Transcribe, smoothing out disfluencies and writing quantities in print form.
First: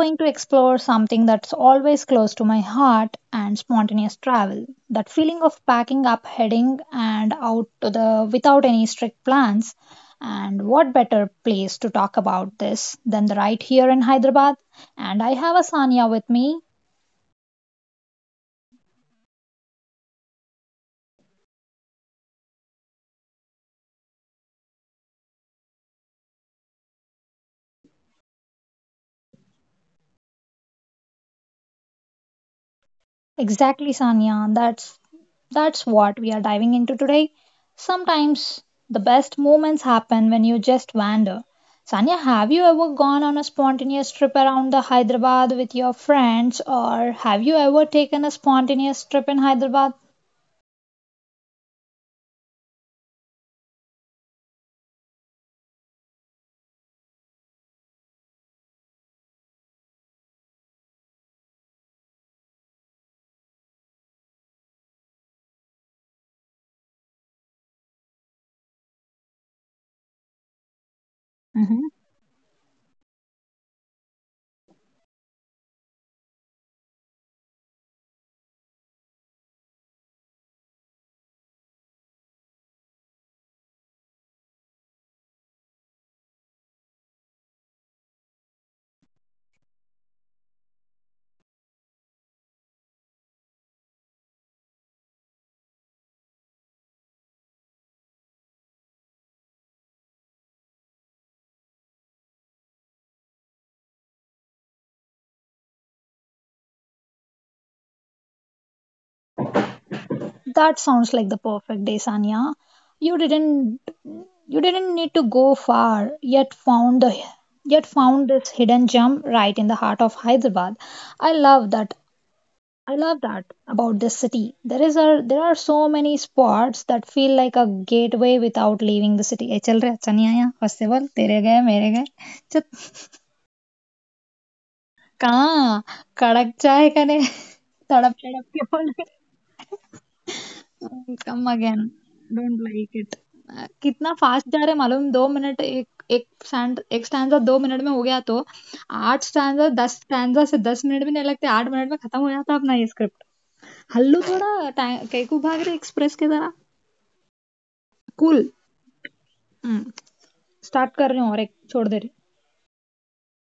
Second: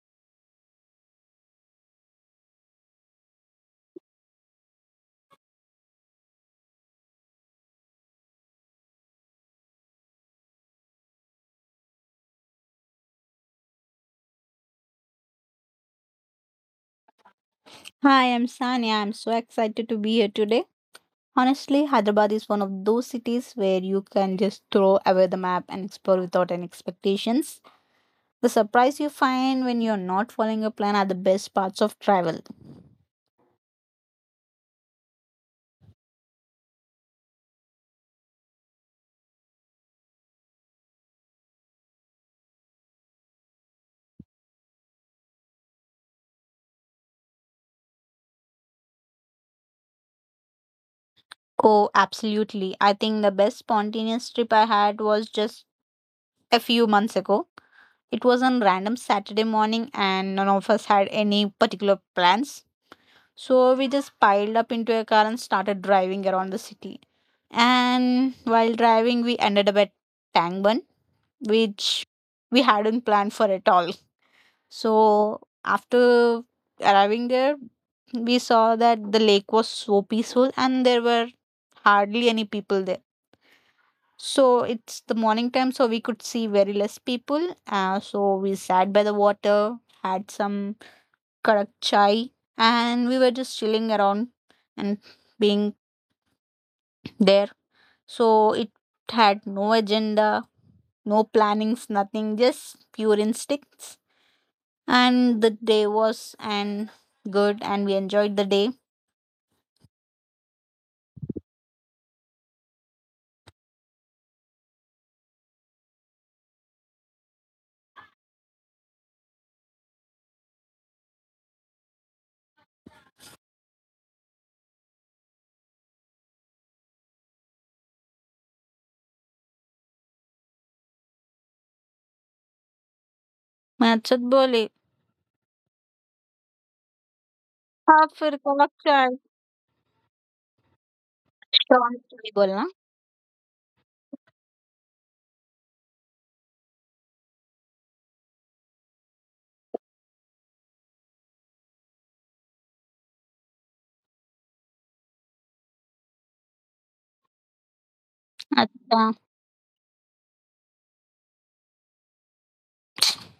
going to explore something that's always close to my heart and spontaneous travel. That feeling of packing up, heading and out to the without any strict plans. And what better place to talk about this than the right here in Hyderabad? And I have Asanya with me. Hi, I'm Sanya. I'm so excited to be here today. Honestly, Hyderabad is one of those cities where you can just throw away the map and explore without any expectations. The surprise you find when you're not following a plan are the best parts of travel. Exactly, Sanya. That's what we are diving into today. Sometimes the best moments happen when you just wander. Sanya, have you ever gone on a spontaneous trip around the Hyderabad with your friends or have you ever taken a spontaneous trip in Hyderabad? Oh, absolutely. I think the best spontaneous trip I had was just a few months ago. It was on random Saturday morning and none of us had any particular plans. So we just piled up into a car and started driving around the city. And while driving, we ended up at Tangban, Hmm. which we hadn't planned for at all. So after arriving there, we saw that the lake was so peaceful and there were hardly any people there. So it's the morning time, so we could see very less people. So we sat by the water, had some karak chai, and we were just chilling around and being there. So it had no agenda. No plannings, nothing, just pure instincts. And the day was and good, and we enjoyed the day. That sounds like the perfect day, Sanya. You didn't you didn't need to go far, yet found this hidden gem right in the heart of Hyderabad. I love that I love that about this city. There is a there are so many spots that feel like a gateway without leaving the city. ए चल रहे, अच्छा नहीं आया, festival तेरे गए मेरे गए. चुप. मैं अच्छा बोले कहाँ? कड़क चाय करे. हाँ तड़प फिर तड़प के कब बोल. चाय कम अगेन. शॉर्ट डोंट बोलना लाइक इट. कितना फास्ट जा रहे, मालूम? दो मिनट, एक एक स्टैंड, एक स्टैंड दो मिनट में हो गया तो आठ स्टैंड दस स्टैंड से दस मिनट भी नहीं लगते, आठ मिनट में खत्म हो जाता अपना ये स्क्रिप्ट. हल्लू थोड़ा. कैकू भाग रहे एक्सप्रेस की तरह? कूल. अच्छा स्टार्ट कर रहे हो और एक छोड़ दे रही.